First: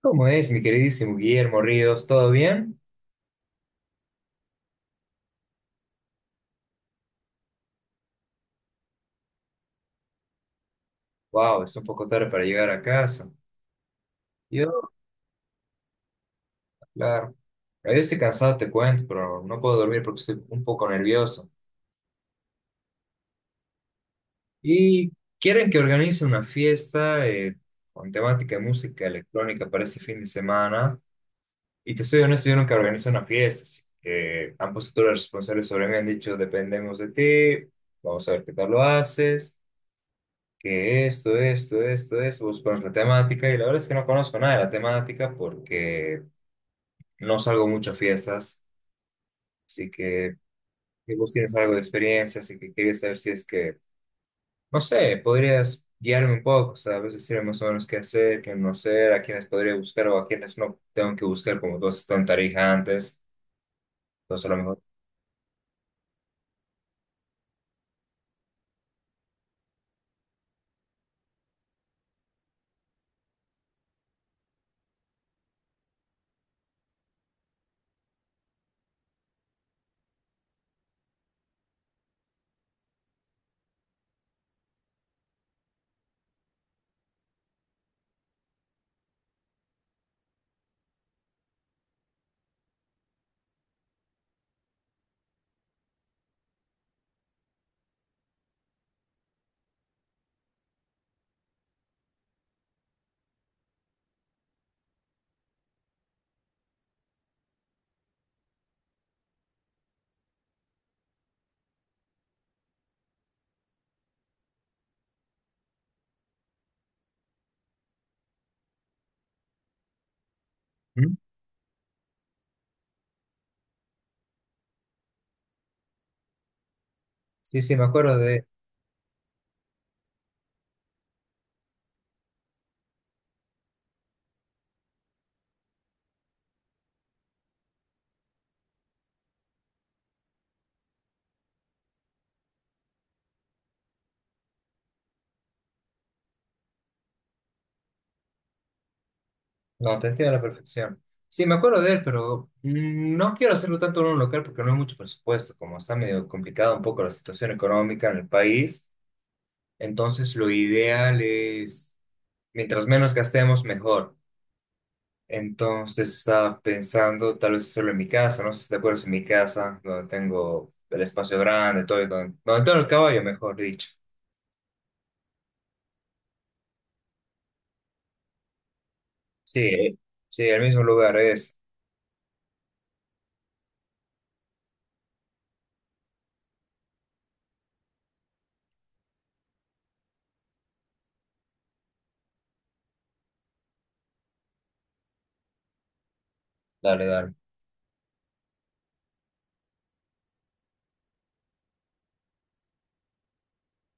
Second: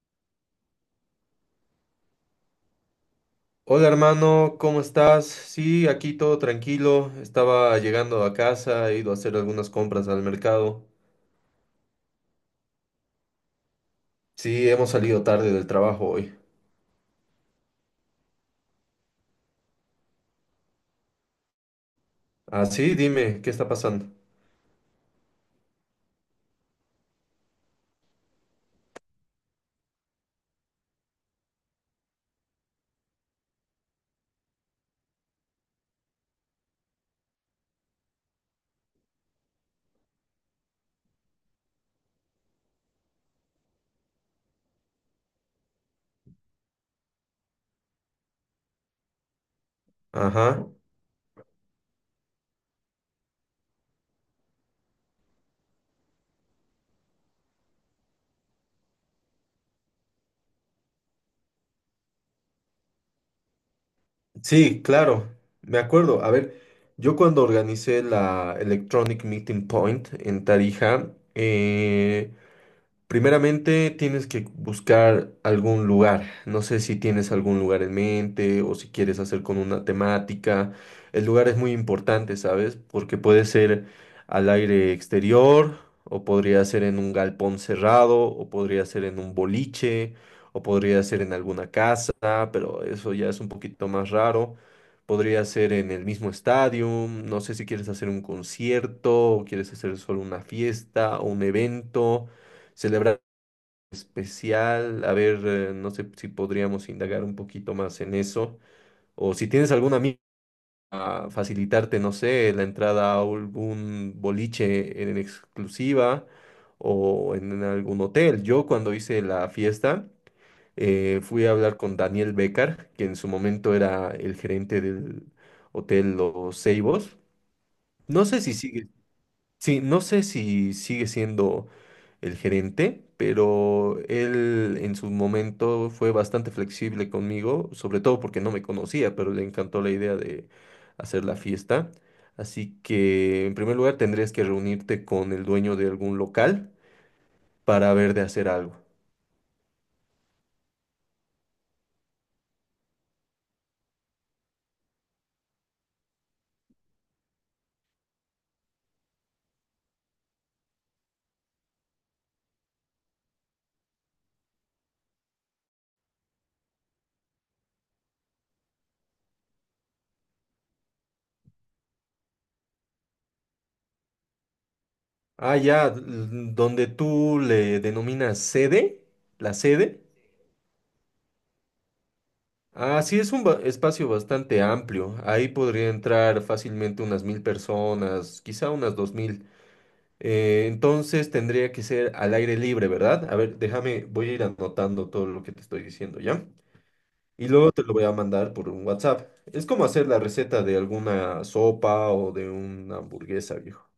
¿Cómo es, mi queridísimo Guillermo Ríos? ¿Todo bien? Hola hermano, ¿cómo estás? Sí, aquí todo tranquilo. Estaba llegando a casa, he ido a hacer algunas compras al mercado. Wow, es un poco tarde para llegar a casa. Yo, Sí, hemos salido tarde del trabajo hoy. claro. Yo estoy cansado, te cuento, pero no puedo dormir porque estoy un poco nervioso. Ah, sí, dime, ¿qué está pasando? Y quieren que organice una fiesta con temática de música electrónica para este fin de semana. Y te soy honesto, yo nunca organizo una fiesta, así que han puesto todos los responsables sobre mí, han dicho, dependemos de ti, vamos a ver qué tal lo haces. Que esto, buscar la temática, y la verdad es que no conozco nada de la temática porque no salgo mucho a fiestas, así que Ajá. si vos tienes algo de experiencia, así que quería saber si es que, no sé, podrías guiarme un poco, ¿sabes? Decirme más o menos qué hacer, qué no hacer, a quiénes podría buscar o a quiénes no tengo que buscar, como tú has estado en Tarija antes, entonces a lo mejor... Sí, claro, me acuerdo. A ver, yo cuando organicé la Electronic Meeting Point en Tarija, eh, primeramente tienes que buscar algún lugar. No sé si tienes algún lugar en mente o si quieres hacer con una temática. El lugar es muy importante, ¿sabes? Porque puede ser al aire exterior o podría ser en un galpón cerrado o podría ser en un boliche o podría ser en alguna casa, pero eso ya es un poquito más raro. Podría ser en el mismo estadio. No sé si quieres hacer un concierto o quieres hacer solo una fiesta o un evento. ¿Celebrar especial? A ver, no sé si podríamos indagar un poquito más en eso. O si tienes algún amigo a facilitarte, no sé, la entrada a algún boliche en exclusiva o en algún hotel. Yo cuando hice la fiesta, ¿Mm? Fui a hablar con Daniel Becar, que en su momento era el gerente del hotel Los Ceibos. Sí, sí, me acuerdo. No sé si sigue. Sí, no sé si sigue siendo el gerente, pero él en su momento fue bastante flexible conmigo, sobre todo porque no me conocía, pero le encantó la idea de hacer la fiesta. Así que en primer lugar tendrías que reunirte con el dueño de algún local para ver de hacer algo. No, te entiendo a la perfección. Sí, me acuerdo de él, pero no quiero hacerlo tanto en un local porque no hay mucho presupuesto, como está medio complicada un poco la situación económica en el país. Entonces, lo ideal es, mientras menos gastemos, mejor. Entonces, estaba pensando tal vez hacerlo en mi casa, no sé si te acuerdas, en mi casa, donde tengo el espacio grande, todo, y donde tengo el caballo, mejor dicho. Ah, ya, donde tú le denominas sede, la Sí, sede. sí, el mismo lugar es. Ah, sí, es un espacio bastante amplio. Ahí podría entrar fácilmente unas mil personas, quizá unas dos mil. Entonces tendría que ser al aire libre, ¿verdad? A ver, déjame, voy a ir anotando todo lo que te estoy diciendo, ¿ya? Dale, dale. Y luego te lo voy a mandar por un WhatsApp. Es como hacer la receta de alguna sopa o de una hamburguesa, viejo.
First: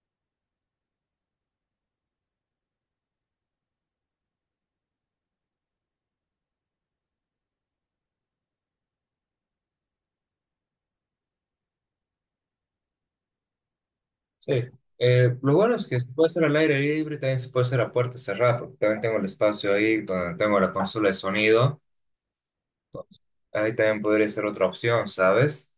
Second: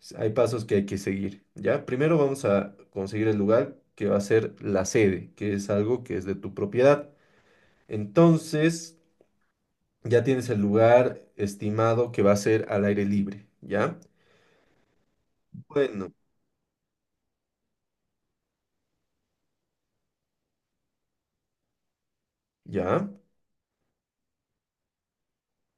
Hay pasos que hay que seguir, ¿ya? Primero vamos a conseguir el lugar que va a ser la sede, que es algo que es de tu propiedad. Entonces... ya tienes el lugar estimado que va a ser al aire libre, ¿ya? Sí. Lo bueno es que se Bueno, puede hacer al aire libre, también se puede hacer a puerta cerrada, porque también tengo el espacio ahí donde tengo la consola de sonido. ¿ya? Entonces, ahí también podría ser otra opción, ¿sabes?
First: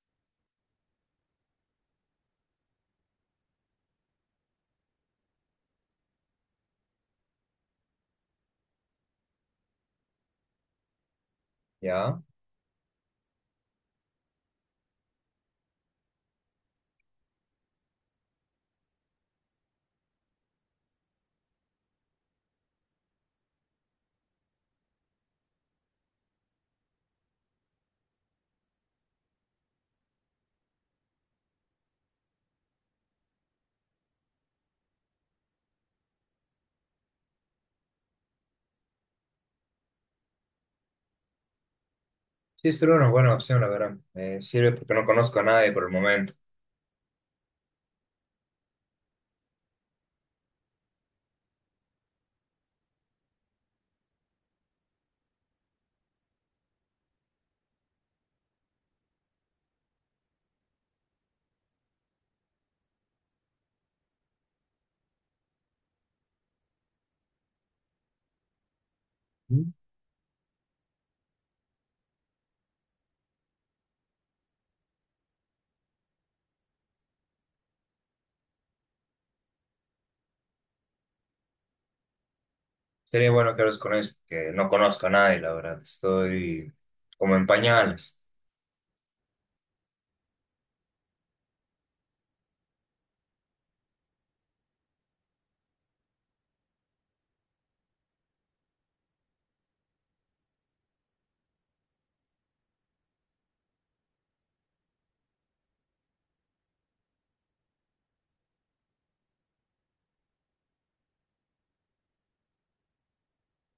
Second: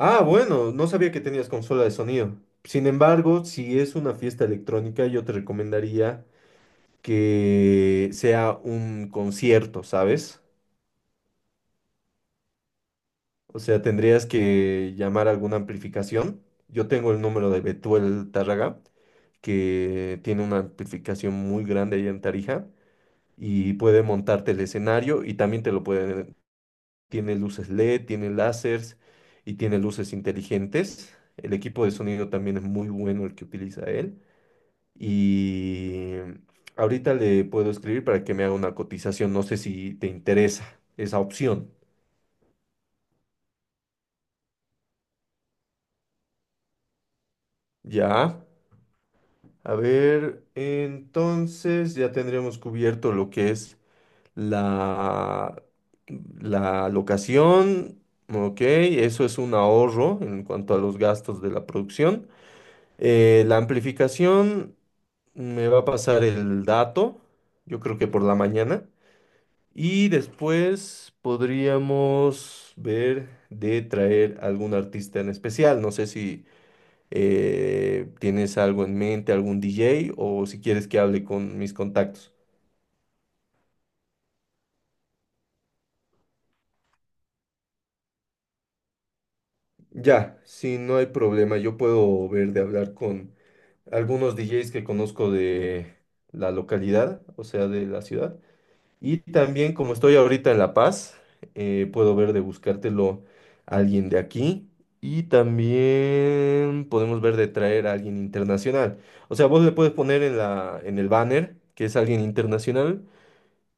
Ah, bueno, no sabía que tenías consola de sonido. Sin embargo, si es una fiesta electrónica, yo te recomendaría que sea un concierto, ¿sabes? Ya. O sea, tendrías que llamar a alguna amplificación. Yo tengo el número de Betuel Tárraga, que tiene una amplificación muy grande allá en Tarija y puede montarte el escenario y también te lo puede. Tiene luces LED, tiene láseres y tiene luces inteligentes. El equipo de sonido también es muy bueno el que utiliza él. Y ahorita le puedo escribir para que me haga una cotización. No sé si te interesa esa opción. Sí, sería una buena opción, la verdad. Me sirve porque no conozco a nadie por el momento. Ya. A ver, entonces ya tendríamos cubierto lo que es la, la locación. Ok, eso es un ahorro en cuanto a los gastos de la producción. La amplificación me va a pasar el dato, yo creo que por la mañana. Ujú. Y después podríamos ver de traer algún artista en especial. No sé si tienes algo en mente, algún DJ o si quieres que hable con mis contactos. Sería bueno que hables con ellos, porque no conozco a nadie, la verdad. Estoy como en pañales. Ya, si no hay problema, yo puedo ver de hablar con algunos DJs que conozco de la localidad, o sea, de la ciudad. Y también como estoy ahorita en La Paz, puedo ver de buscártelo a alguien de aquí. Y también podemos ver de traer a alguien internacional. O sea, vos le puedes poner en en el banner que es alguien internacional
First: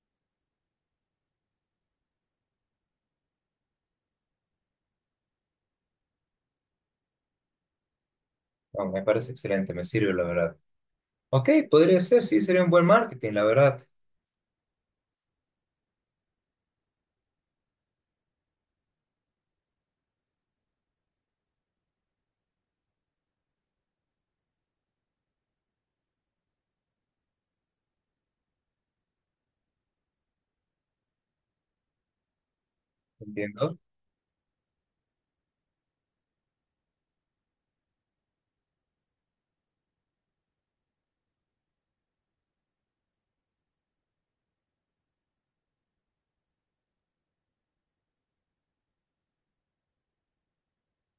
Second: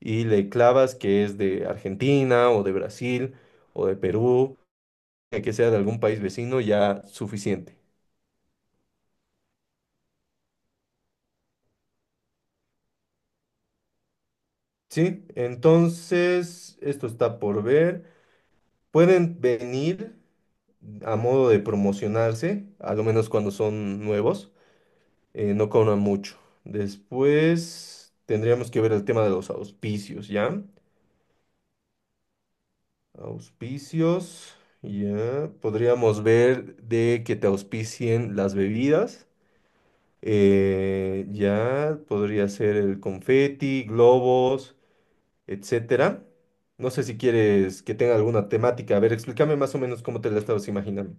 y le clavas que es de Argentina o de Brasil o de Perú, que sea de algún país vecino, ya suficiente. No, me parece excelente, me sirve, la verdad. Ok, podría ser, sí, sería un buen marketing, la verdad. Sí, entonces esto está por ver. Pueden venir a modo de promocionarse, a lo menos cuando son nuevos, no cobran mucho. Después tendríamos que ver el tema de los auspicios, ¿ya? Entiendo. Auspicios, ya. Podríamos ver de que te auspicien las bebidas. Ya podría ser el confeti, globos, etcétera. No sé si quieres que tenga alguna temática. A ver, explícame más o menos cómo te la estabas imaginando.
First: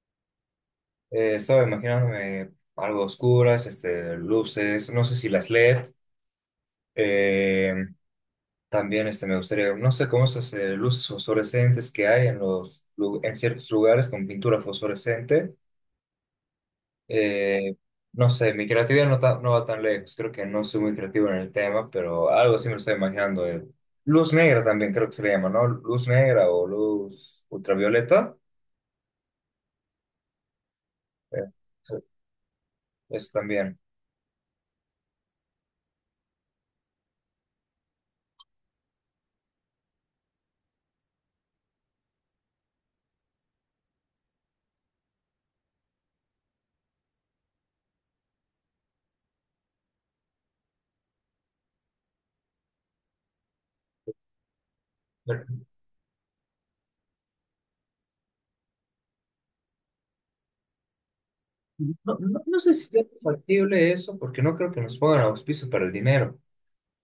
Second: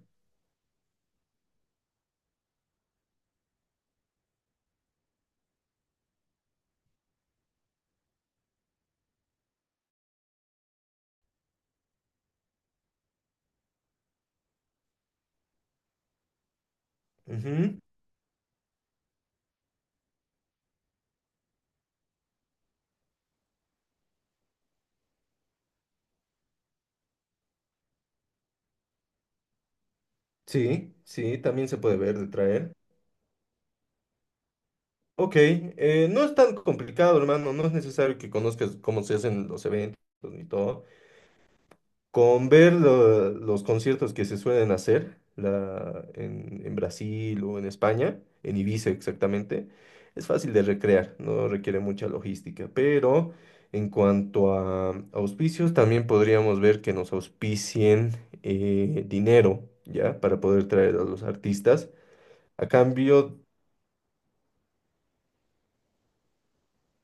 Estaba imaginándome algo oscuras, este, luces, no sé si las LED. eh, También este, me gustaría, no sé cómo esas luces fosforescentes que hay en, los, en ciertos lugares con pintura fosforescente. eh, Ujú. no sé, mi creatividad no, no va tan lejos, creo que no soy muy creativo en el tema, pero algo así me lo estoy imaginando. Luz negra también creo que se le llama, ¿no? Luz negra o luz ultravioleta. Sí, eh, sí, también se sí, puede ver de traer. eso también. Ok, no es tan complicado, hermano, no es necesario que conozcas cómo se hacen los eventos ni todo. Con ver los conciertos que se suelen hacer en Brasil o en España, en Ibiza exactamente, es fácil de recrear, no requiere mucha logística. Pero en cuanto a auspicios, también podríamos ver que nos auspicien dinero, ¿ya? Para poder traer a los artistas. No A sé si sea cambio, factible eso, porque no creo que nos pongan auspicio para el dinero.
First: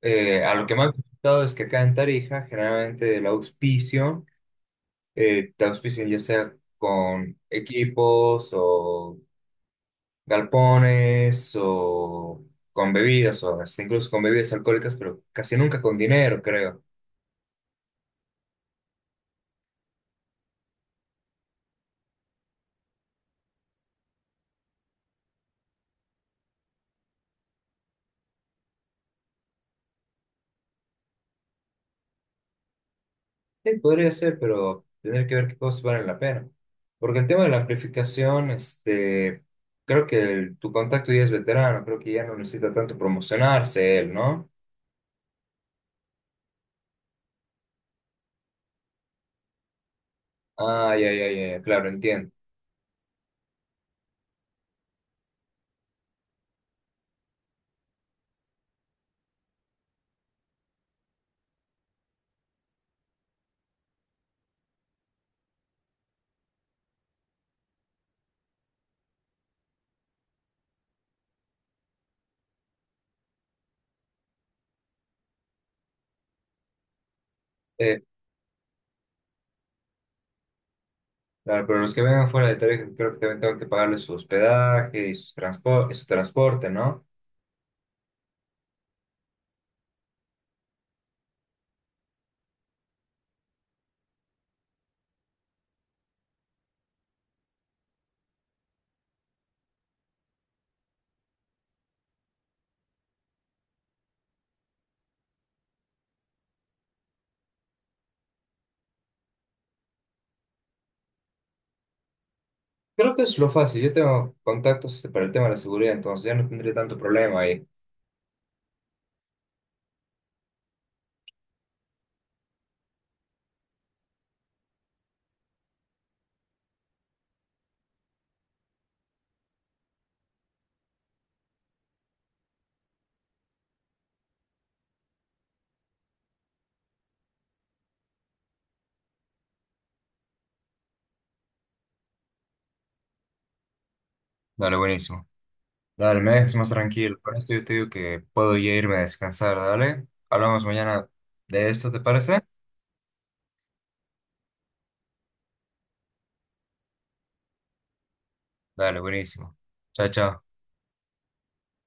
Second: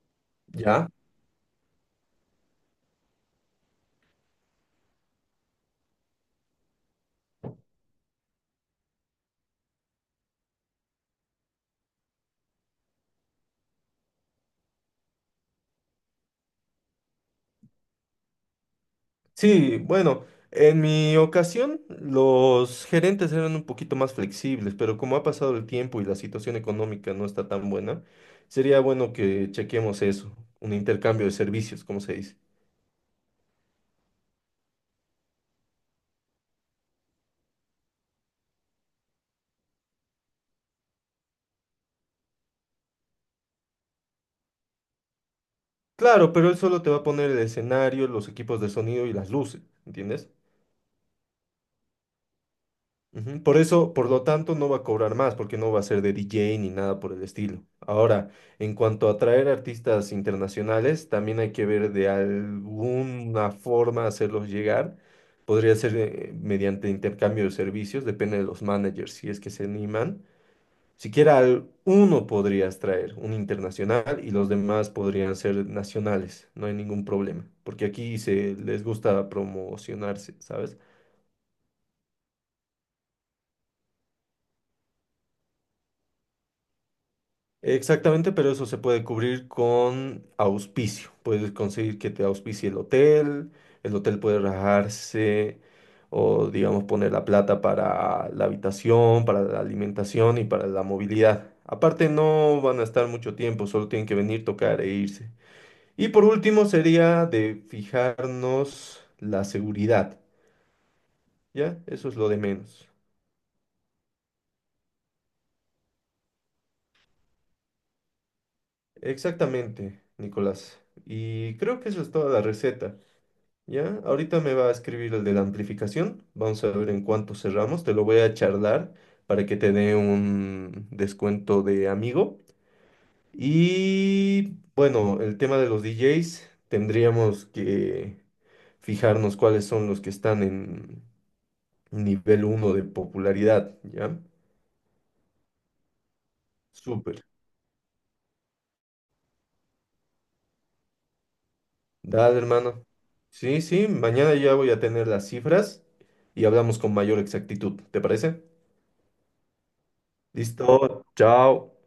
A lo que me ya, han comentado es que acá en Tarija, generalmente el auspicio, te auspician ya sea con equipos o galpones o con bebidas, o hasta incluso con bebidas alcohólicas, pero casi nunca con dinero, creo. sí, bueno, en mi ocasión los gerentes eran un poquito más flexibles, pero como ha pasado el tiempo y la situación económica no está tan buena, sería bueno que chequemos eso, un intercambio de servicios, como se dice. Sí, podría ser, pero tendría que ver qué cosas valen la pena. Porque el tema de la amplificación, este, creo que tu contacto ya es veterano, creo que ya no necesita tanto promocionarse él, ¿no? Claro, pero él solo te va a poner el escenario, los equipos de sonido y las luces, ¿entiendes? Ah, ya, claro, entiendo. Ujú. Por eso, por lo tanto, no va a cobrar más, porque no va a ser de DJ ni nada por el estilo. Ahora, en cuanto a traer artistas internacionales, también hay que ver de alguna forma hacerlos llegar. Podría ser mediante intercambio de servicios, depende de los managers, si es que se animan. Siquiera uno podrías traer, un internacional, y los demás podrían ser nacionales, no hay ningún problema, porque Eh, aquí se les gusta promocionarse, ¿sabes? claro, pero los que vengan fuera de Tarija, creo que también tengo que pagarles su hospedaje y y su transporte, ¿no? Exactamente, pero eso se puede cubrir con auspicio. Puedes conseguir que te auspicie el hotel puede rajarse o, digamos, poner la plata para la habitación, para la alimentación y para la movilidad. Aparte, no van a estar mucho tiempo, solo tienen que venir, tocar e irse. Y por último, sería de fijarnos la seguridad, ¿ya? Eso es lo de menos. Creo que es lo fácil. Yo tengo contactos, este, para el tema de la seguridad, entonces ya no tendré tanto problema ahí. Exactamente, Nicolás. Y creo que eso es toda la receta. Ya, ahorita me va a escribir el de la amplificación. Vamos a ver en cuánto cerramos. Te lo voy a charlar para que te dé un descuento de amigo. Y bueno, el tema de los DJs, tendríamos que fijarnos cuáles son los que están en nivel uno de popularidad. ¿Ya? Vale, buenísimo. Dale, me dejas más Súper. tranquilo. Por esto yo te digo que puedo ya irme a descansar, dale. Hablamos mañana de esto, ¿te Dale, parece? hermano. Sí, sí, mañana ya voy a tener las cifras y hablamos con mayor exactitud. ¿Te parece? Dale, buenísimo. Chao, chao. Listo. Chao.